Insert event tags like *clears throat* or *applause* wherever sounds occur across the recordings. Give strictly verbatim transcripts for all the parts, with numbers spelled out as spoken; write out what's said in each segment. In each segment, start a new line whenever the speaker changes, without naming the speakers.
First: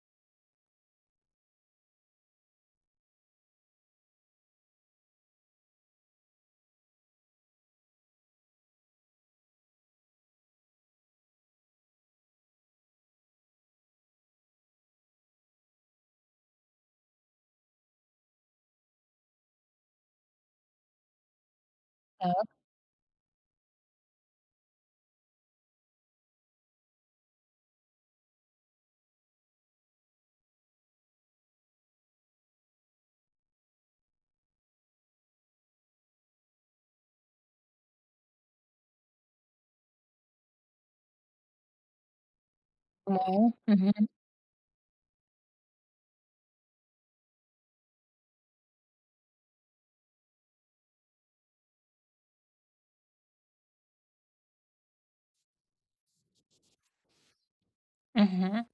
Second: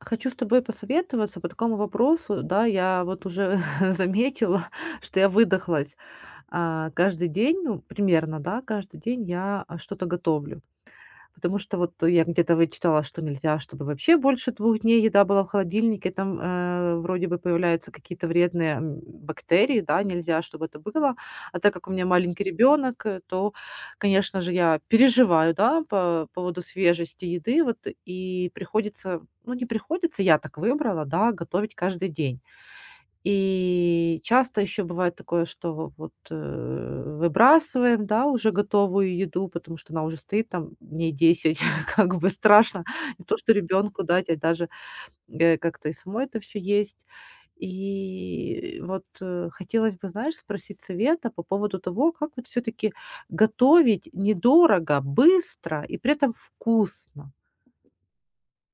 Хочу с тобой посоветоваться по такому вопросу. Да, я вот уже *laughs* заметила, что я выдохлась. А, каждый день, ну, примерно, да, каждый день я а, что-то готовлю. Потому что вот я где-то вычитала, что нельзя, чтобы вообще больше двух дней еда была в холодильнике, там, э, вроде бы появляются какие-то вредные, м, бактерии, да, нельзя, чтобы это было. А так как у меня маленький
Так,
ребенок, э, то, конечно же, я переживаю, да, по поводу свежести еды, вот, и приходится, ну, не приходится, я так выбрала, да, готовить каждый день. И часто еще бывает такое, что вот, э, выбрасываем, да, уже готовую еду, потому что она уже стоит там дней десять, *laughs* как бы страшно. Не то,
понимаю.
что ребенку
Мгм,
дать, а даже, э, как-то и самой это все есть. И вот, э, хотелось бы, знаешь, спросить совета по поводу того, как вот все таки готовить недорого, быстро и при этом вкусно.
мгм.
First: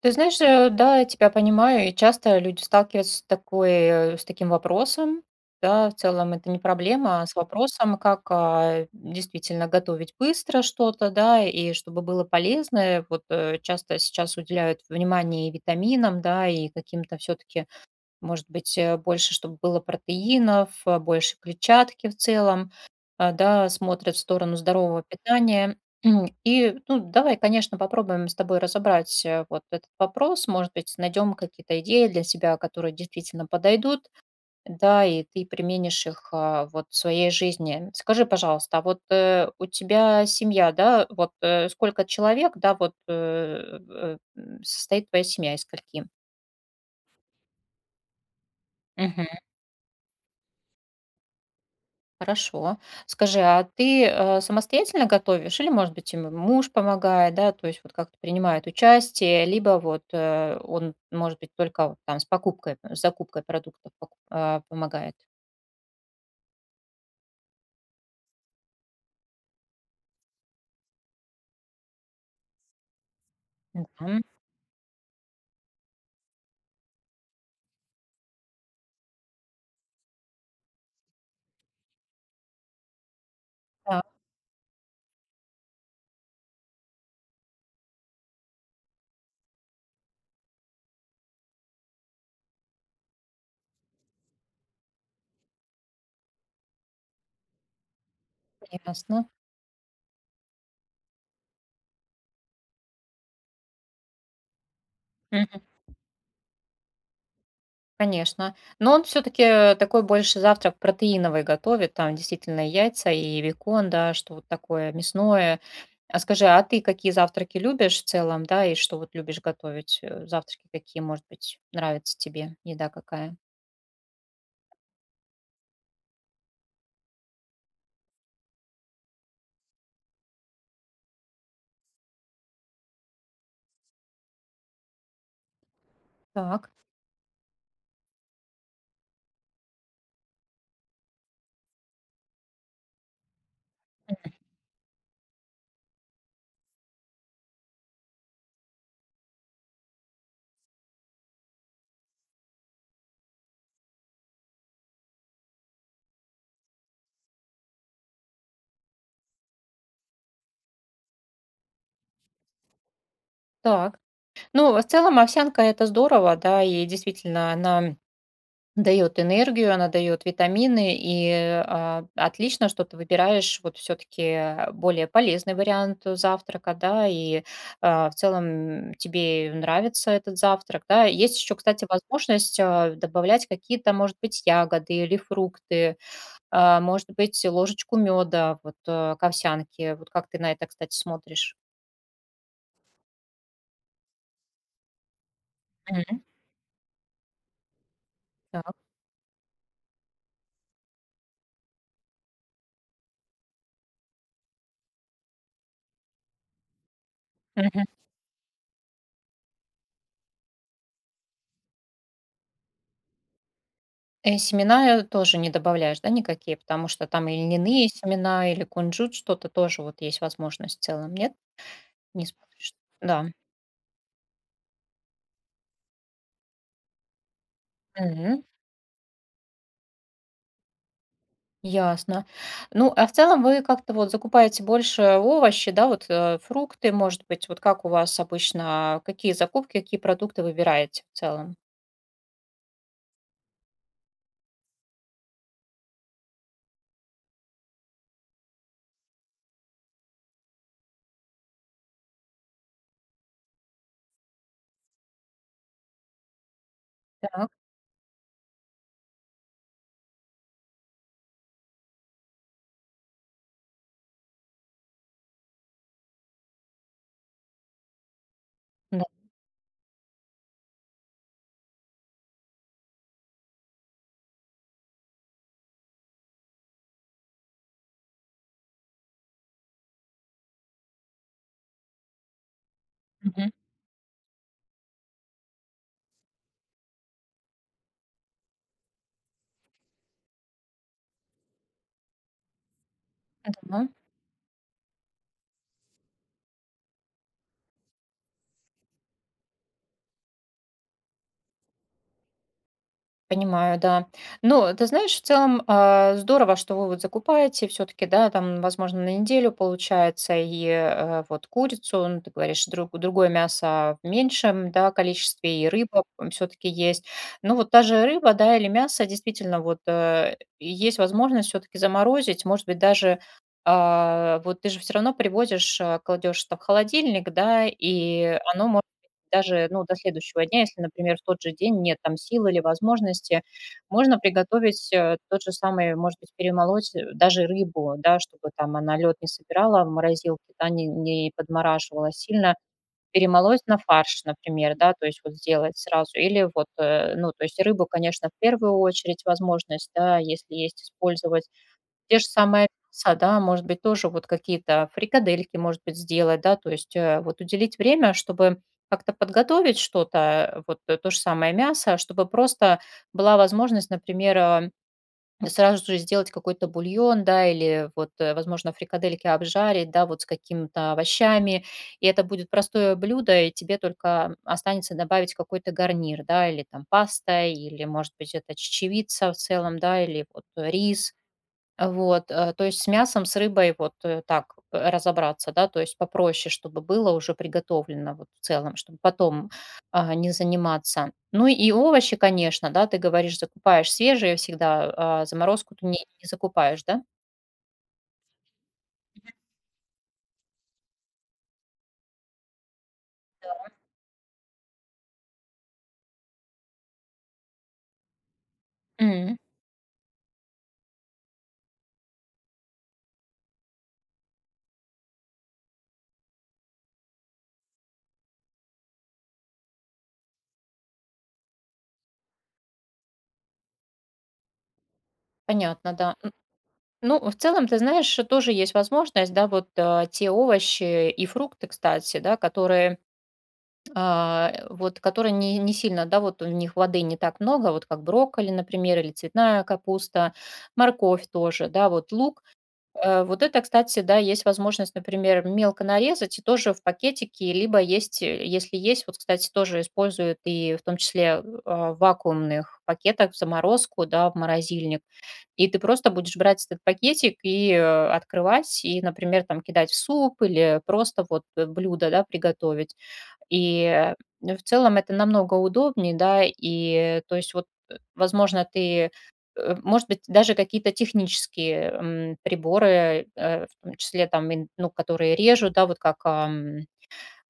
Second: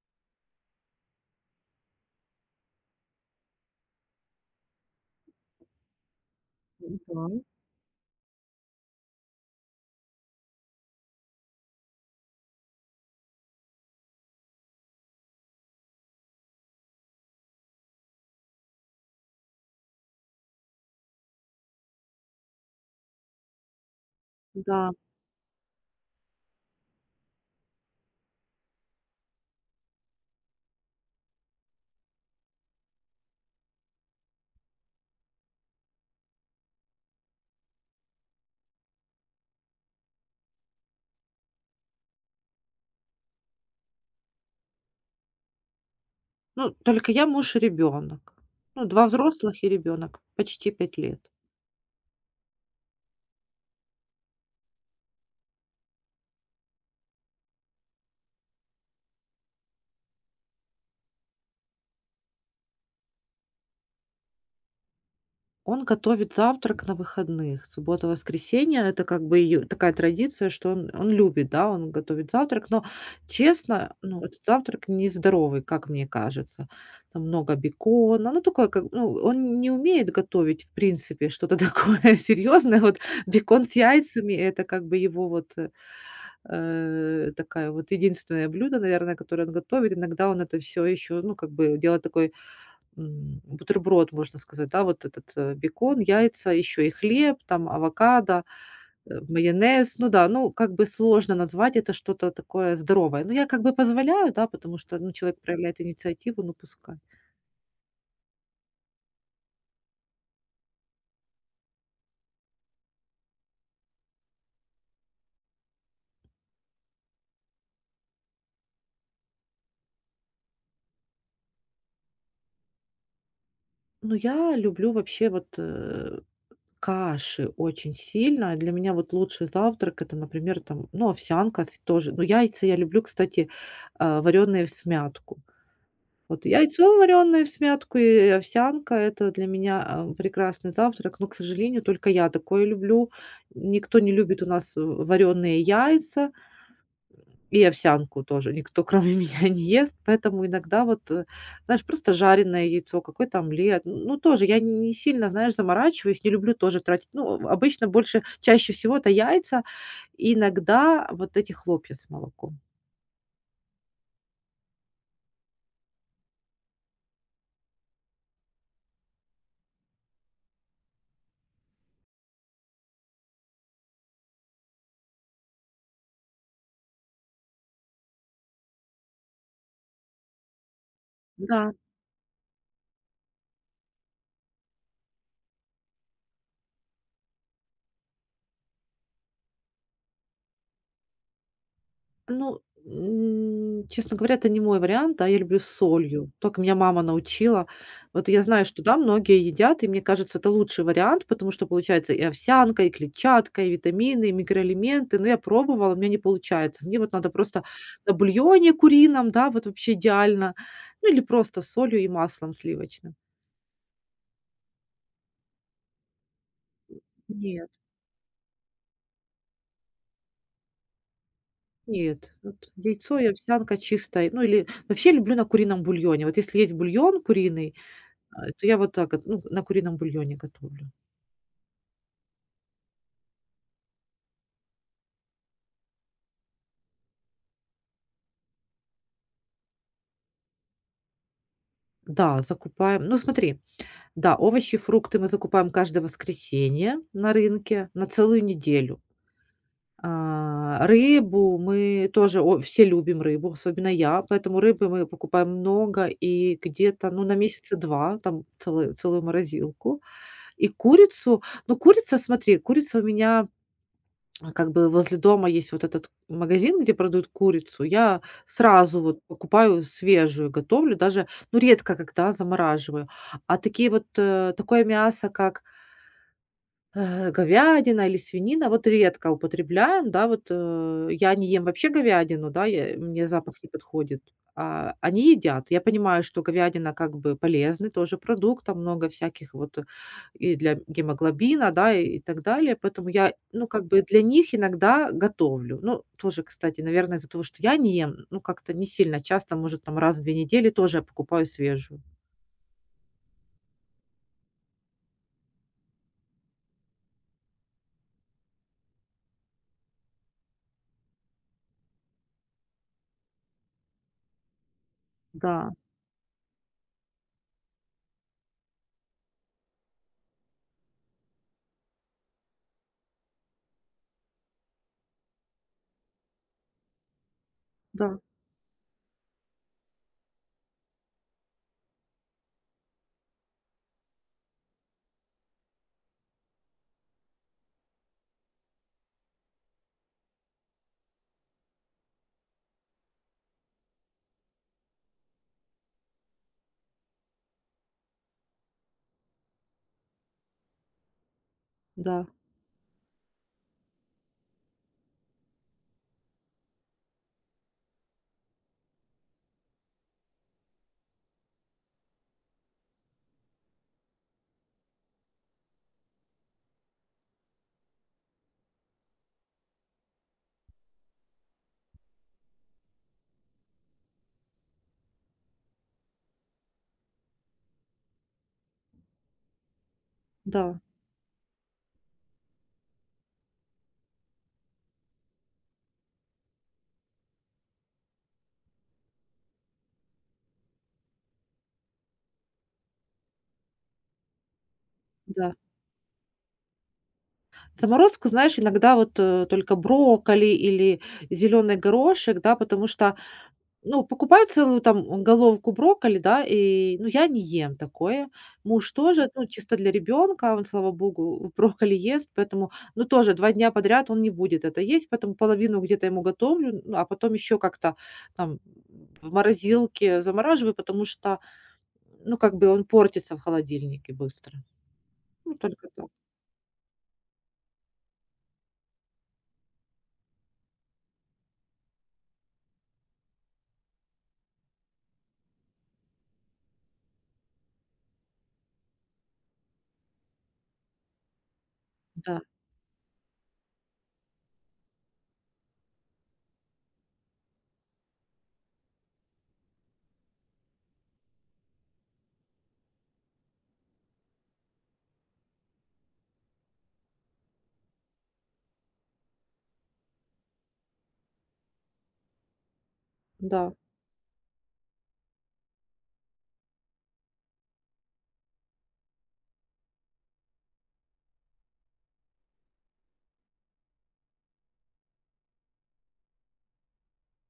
Ты знаешь, э, да, я тебя понимаю, и часто люди сталкиваются с такой, э, с таким вопросом. Да, в целом это не проблема, а с вопросом, как а, действительно готовить быстро что-то, да, и чтобы было полезно. Вот э, часто сейчас уделяют внимание и витаминам, да, и каким-то все-таки может быть, э, больше, чтобы было протеинов, э, больше клетчатки в целом, а, да, смотрят в сторону
Да. Да.
здорового питания. *clears throat* И, ну, давай, конечно, попробуем с тобой разобрать э, вот этот вопрос. Может быть, найдем какие-то идеи для себя, которые действительно подойдут, да, и ты применишь их а, вот в своей жизни. Скажи, пожалуйста, а вот э, у тебя семья, да, вот э, сколько человек, да, вот э, э, м, состоит твоя семья из скольки?
Ну, только я, муж и ребенок. Ну, два взрослых и ребенок, почти пять лет.
Хорошо. Скажи, а ты, э, самостоятельно готовишь или, может быть, и м муж помогает, да? То есть вот как-то принимает участие, либо вот, э, он, может быть, только вот там с покупкой, с закупкой продуктов поку а, помогает?
Он готовит завтрак на выходных. Суббота, воскресенье- это как бы её такая традиция, что он он любит, да, он готовит завтрак. Но, честно, ну,
Мгм.
этот завтрак нездоровый, как мне кажется. Там много бекона, ну, такое, как ну, он не умеет готовить, в принципе, что-то *laughs* такое серьезное. Вот бекон с
Так,
яйцами- это как бы его вот, э Э, такая вот единственное блюдо, наверное, которое он готовит. Иногда он это все еще, ну, как бы делает такой, м, бутерброд, можно сказать, да, вот этот, э, бекон, яйца, еще и хлеб, там авокадо, э,
ясно.
майонез. Ну да, ну, как бы сложно назвать это что-то такое здоровое. Но я как бы позволяю, да, потому что, ну, человек
Мгм.
проявляет инициативу, ну, пускай.
Конечно. Но он все таки такой больше завтрак протеиновый готовит, там действительно яйца и бекон, да, что вот такое мясное. А скажи, а ты какие завтраки любишь в целом, да, и что вот любишь готовить? Э, Завтраки какие, может быть, нравится тебе? Еда какая?
Но я люблю вообще вот, э, каши очень сильно. Для меня вот лучший завтрак- это, например, там, ну, овсянка с тоже. Ну, яйца я люблю, кстати, а, вареные в смятку. Вот
Так,
яйцо вареное в смятку и овсянка- это для меня, а, прекрасный завтрак. Но, к сожалению, только я такое люблю. Никто не любит у нас, э, вареные яйца. И овсянку тоже никто, *laughs* кроме меня, не ест, поэтому иногда вот, э, знаешь, просто жареное яйцо, какой-то омлет. Ну, тоже я не сильно, знаешь, заморачиваюсь, не люблю тоже тратить. Ну, обычно больше, чаще всего это яйца, и иногда вот эти хлопья с молоком.
так. Ну, в целом овсянка это здорово, да, и действительно она дает энергию, она дает витамины, и э, а, отлично, что ты выбираешь вот все-таки более полезный вариант завтрака, да, и а, в целом тебе нравится этот завтрак, да. Есть еще,
Да.
кстати, возможность а, добавлять какие-то, может быть, ягоды или фрукты. А, может быть, ложечку меда, вот, э, к овсянке. Вот как ты на это, кстати, смотришь?
Ну, м, честно говоря, это не мой вариант, а я люблю с
Мгм.
солью. Только меня мама научила. Вот я знаю,
Так.
что, да, многие едят, и мне кажется, это лучший вариант, потому что получается и овсянка, и клетчатка, и витамины, и микроэлементы. Но я пробовала, у меня не получается. Мне вот надо просто
Мгм.
на бульоне курином, да, вот вообще идеально. Ну, или просто с солью и маслом сливочным.
Э, семена, э, тоже не добавляешь, да, никакие? Потому что там и
Нет,
льняные семена, или кунжут, что-то тоже вот есть возможность в целом, нет? Не
нет. Вот
смотришь?
яйцо
Да.
и овсянка чистая. Ну, или вообще люблю на курином бульоне. Вот если есть бульон куриный,
Мгм.
А, это я вот так вот, ну, на курином бульоне готовлю.
Ясно. Ну, а в целом вы как-то вот закупаете больше овощи, да, вот, э, фрукты, может быть, вот как у вас обычно, какие закупки, какие продукты выбираете в целом?
Да, закупаем. Ну, смотри, да, овощи, фрукты мы закупаем каждое воскресенье на рынке на целую неделю. А, рыбу мы тоже, о, все любим рыбу, особенно я, поэтому рыбы мы покупаем много и где-то, ну, на
Так,
месяца два там целую целую морозилку. И курицу, ну, курица, смотри, курица у меня А, Как бы возле дома есть вот этот магазин, где продают курицу. Я сразу
да.
вот покупаю свежую, готовлю, даже, ну, редко когда замораживаю. А такие вот, э, такое мясо, как э, говядина или свинина, вот редко употребляем, да, вот, э, я не ем вообще говядину, да, я мне
Мгм.
запах не подходит, а они едят. Я понимаю, что говядина как бы полезный тоже продукт, там много всяких вот э, и для гемоглобина, да, и и так далее, поэтому я, ну, как
Да.
бы для них иногда готовлю. Ну, тоже, кстати, наверное, из-за того, что я не ем, ну, как-то не сильно часто, может, там раз в две недели тоже я покупаю свежую.
Понимаю, да. Ну, ты знаешь, в целом, а, здорово, что вы вот закупаете все-таки, да, там, возможно, на неделю получается и э, вот курицу, ну, ты говоришь, друг, другое мясо в меньшем, да, количестве, и
Да,
рыба все-таки есть. Ну, вот та же рыба, да, или мясо, действительно, вот э, есть возможность все-таки заморозить, может быть, даже а, вот ты же все равно привозишь, кладешь это в холодильник, да,
да,
и оно даже, ну, до следующего дня, если, например, в тот же день нет там сил или возможности, можно приготовить э, тот же самый, может быть, перемолоть э, даже рыбу, да, чтобы там она лед не собирала в морозилке, да, не, не подмораживала сильно, перемолоть на фарш, например, да, то есть вот сделать сразу, или вот, э, ну, то есть рыбу, конечно, в первую очередь возможность, да, если есть использовать, те же
да,
самое мясо, да, может быть, тоже вот какие-то фрикадельки, может быть, сделать, да, то есть, э, вот уделить время, чтобы как-то подготовить что-то, вот э, то же самое мясо, чтобы просто была возможность, например, э, сразу же сделать какой-то бульон, да, или вот, э, возможно, фрикадельки обжарить, да, вот с какими-то овощами, и это будет простое блюдо, и тебе только останется добавить какой-то гарнир, да, или там паста, или, может быть, это чечевица в целом, да, или вот
да,
рис, вот, э, то есть с мясом, с рыбой вот, э, так п разобраться, да, то есть попроще, чтобы было уже приготовлено вот в целом, чтобы потом, а, не заниматься. Ну и овощи, конечно, да, ты говоришь, закупаешь свежие всегда, а
да.
заморозку ты не не закупаешь, да?
Заморозку, знаешь, иногда вот, э, только брокколи или зеленый горошек, да, потому что, ну, покупаю целую там головку брокколи, да, и, ну, я не ем такое. Муж тоже,
М,
ну, чисто для ребенка, он, слава богу, брокколи ест, поэтому, ну, тоже два дня подряд он не будет это есть, поэтому половину где-то ему готовлю, ну, а потом еще как-то там в морозилке замораживаю, потому что, ну, как бы он портится в холодильнике быстро. Ну, только
понятно,
так.
да. Н ну, в целом, ты знаешь, э, тоже есть возможность, да, вот, э, те овощи и фрукты, кстати, да, которые а, вот, которые не, не сильно, да, вот у них воды не так много, вот как брокколи, например, или цветная капуста, морковь тоже, да, вот
Да,
лук. Э, Вот это, кстати, да, есть возможность, например, мелко нарезать и тоже в пакетике, либо есть, э, если есть, вот, кстати, тоже используют и в том числе а, в вакуумных пакетах в заморозку, да, в морозильник. И ты просто будешь брать этот пакетик и э, открывать, и, например, там кидать в суп или просто вот э, блюдо, да, приготовить.
да.
И ну, в целом это намного удобнее, да, и то есть вот, э, возможно, ты, э, может быть, даже какие-то технические, м, приборы, э, в том числе там, ин ну, которые режут, да, вот как,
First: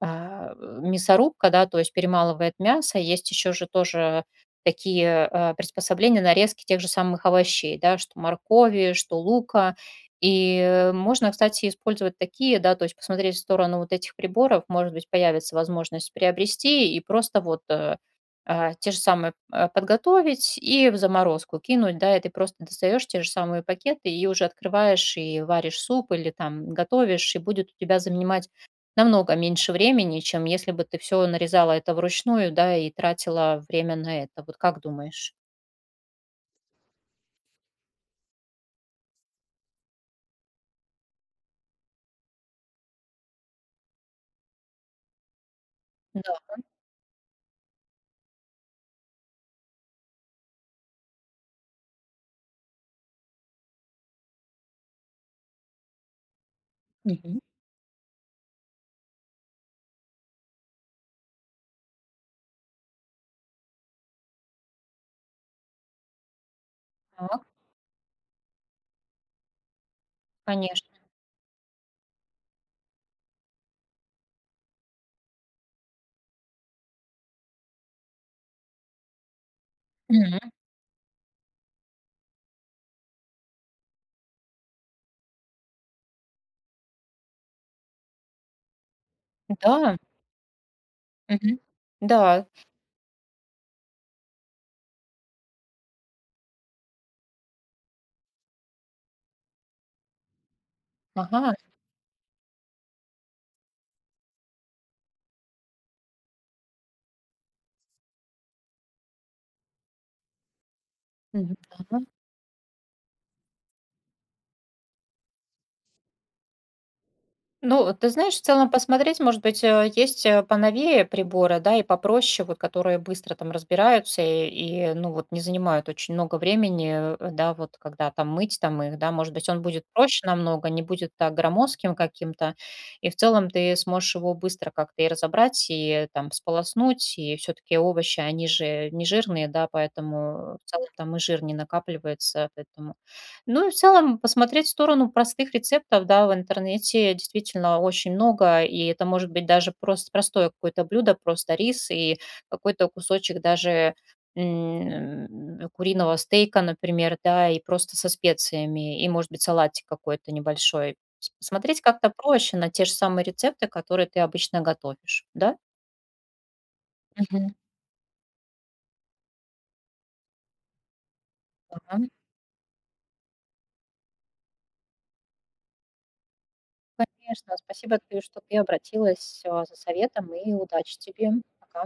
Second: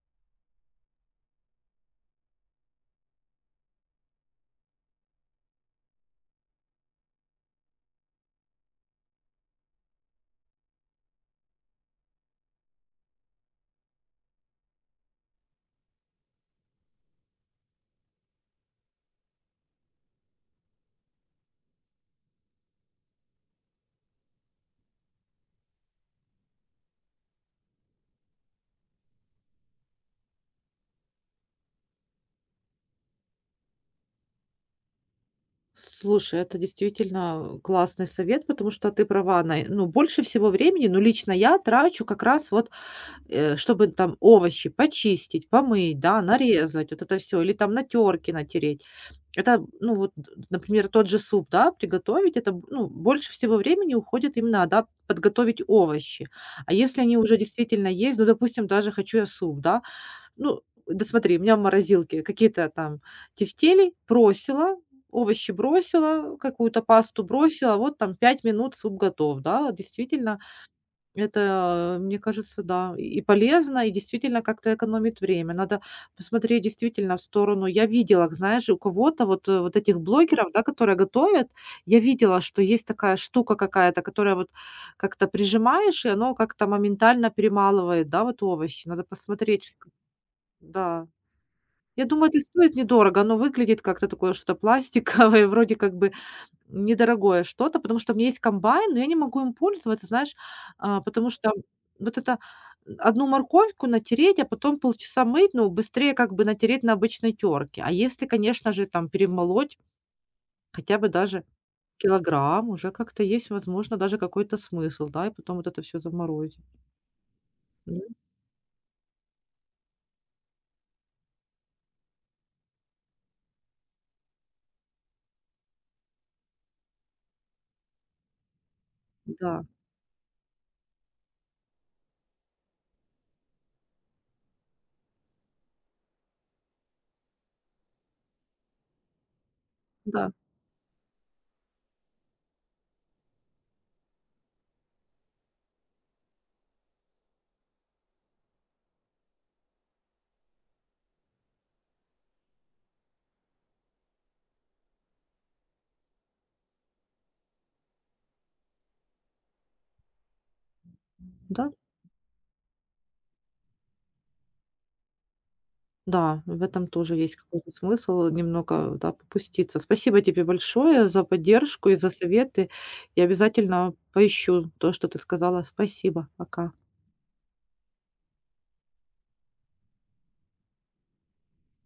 а, э, мясорубка, да, то есть перемалывает мясо. Есть еще же тоже такие а, приспособления нарезки тех же самых овощей, да, что моркови, что лука. И можно, кстати, использовать такие, да, то есть посмотреть в сторону вот этих приборов, может быть, появится возможность приобрести и просто вот э, а, те же самые а, подготовить и в заморозку кинуть, да, и ты просто достаешь те же самые пакеты и уже открываешь и варишь суп или там готовишь, и будет у тебя занимать намного меньше времени, чем если бы ты все нарезала это вручную, да, и тратила время на это. Вот как думаешь?
Слушай, это действительно классный совет, потому что ты права. На, ну, больше всего времени, ну, лично я трачу как раз вот, э, чтобы там овощи почистить, помыть, да,
Да.
нарезать, вот это все, или там на терке натереть. Это, ну, вот, д- например, тот же суп, да, приготовить, это, б- ну, больше всего времени уходит именно, да, подготовить овощи. А если они уже
Мгм.
действительно есть, ну, допустим, даже хочу я суп, да, ну, да смотри, у меня в морозилке какие-то там тефтели бросила, овощи бросила, какую-то пасту
Так,
бросила, вот там пять минут суп готов, да. Действительно,
конечно.
это, мне кажется, да, и полезно, и действительно как-то экономит время. Надо посмотреть действительно в сторону. Я видела, знаешь, у кого-то вот, э, вот этих
Мгм.
блогеров, да, которые готовят, я видела, что есть такая штука какая-то, которая вот как-то прижимаешь, и оно как-то моментально перемалывает, да, вот овощи. Надо посмотреть,
Да.
да.
Мгм.
Я думаю, это
Да.
стоит недорого. Оно выглядит как-то такое что-то пластиковое, *laughs* вроде как бы недорогое что-то, потому что у меня есть комбайн, но я не могу им пользоваться, знаешь, а, потому что
Ага.
вот это одну морковку натереть, а потом полчаса мыть, ну, быстрее как бы натереть на обычной терке. А если, конечно же, там перемолоть хотя бы даже
Мгм. Да.
килограмм, уже как-то есть, возможно, даже какой-то смысл, да, и потом вот это все заморозить.
Ну,
Ну
ты знаешь, в целом посмотреть, может быть, э, есть э, поновее приборы, да, и попроще, вот, которые быстро там разбираются и, и, ну, вот, не занимают очень много времени, э, да, вот, когда там мыть там их, да, может быть, он
да,
будет проще намного, не будет так громоздким каким-то, и в целом ты сможешь его быстро как-то и разобрать, и там сполоснуть, и все-таки овощи, они же не жирные, да,
да,
поэтому в целом там и жир не накапливается, поэтому ну и в целом посмотреть в сторону простых рецептов, да, в интернете действительно очень много, и это может быть даже просто простое какое-то блюдо, просто рис и какой-то кусочек даже м, э, куриного стейка, например, да, и просто со специями, и, может быть, салатик какой-то небольшой. С-
да.
Смотреть как-то проще на те же самые рецепты, которые ты обычно готовишь, да?
Да, в этом тоже есть
Мгм.
какой-то смысл немного, да, попуститься. Спасибо тебе большое за поддержку и
Ага.
за советы. Я обязательно поищу то, что ты сказала. Спасибо. Пока.
Конечно, спасибо, ты, что ты обратилась э, за советом, и удачи тебе. Пока.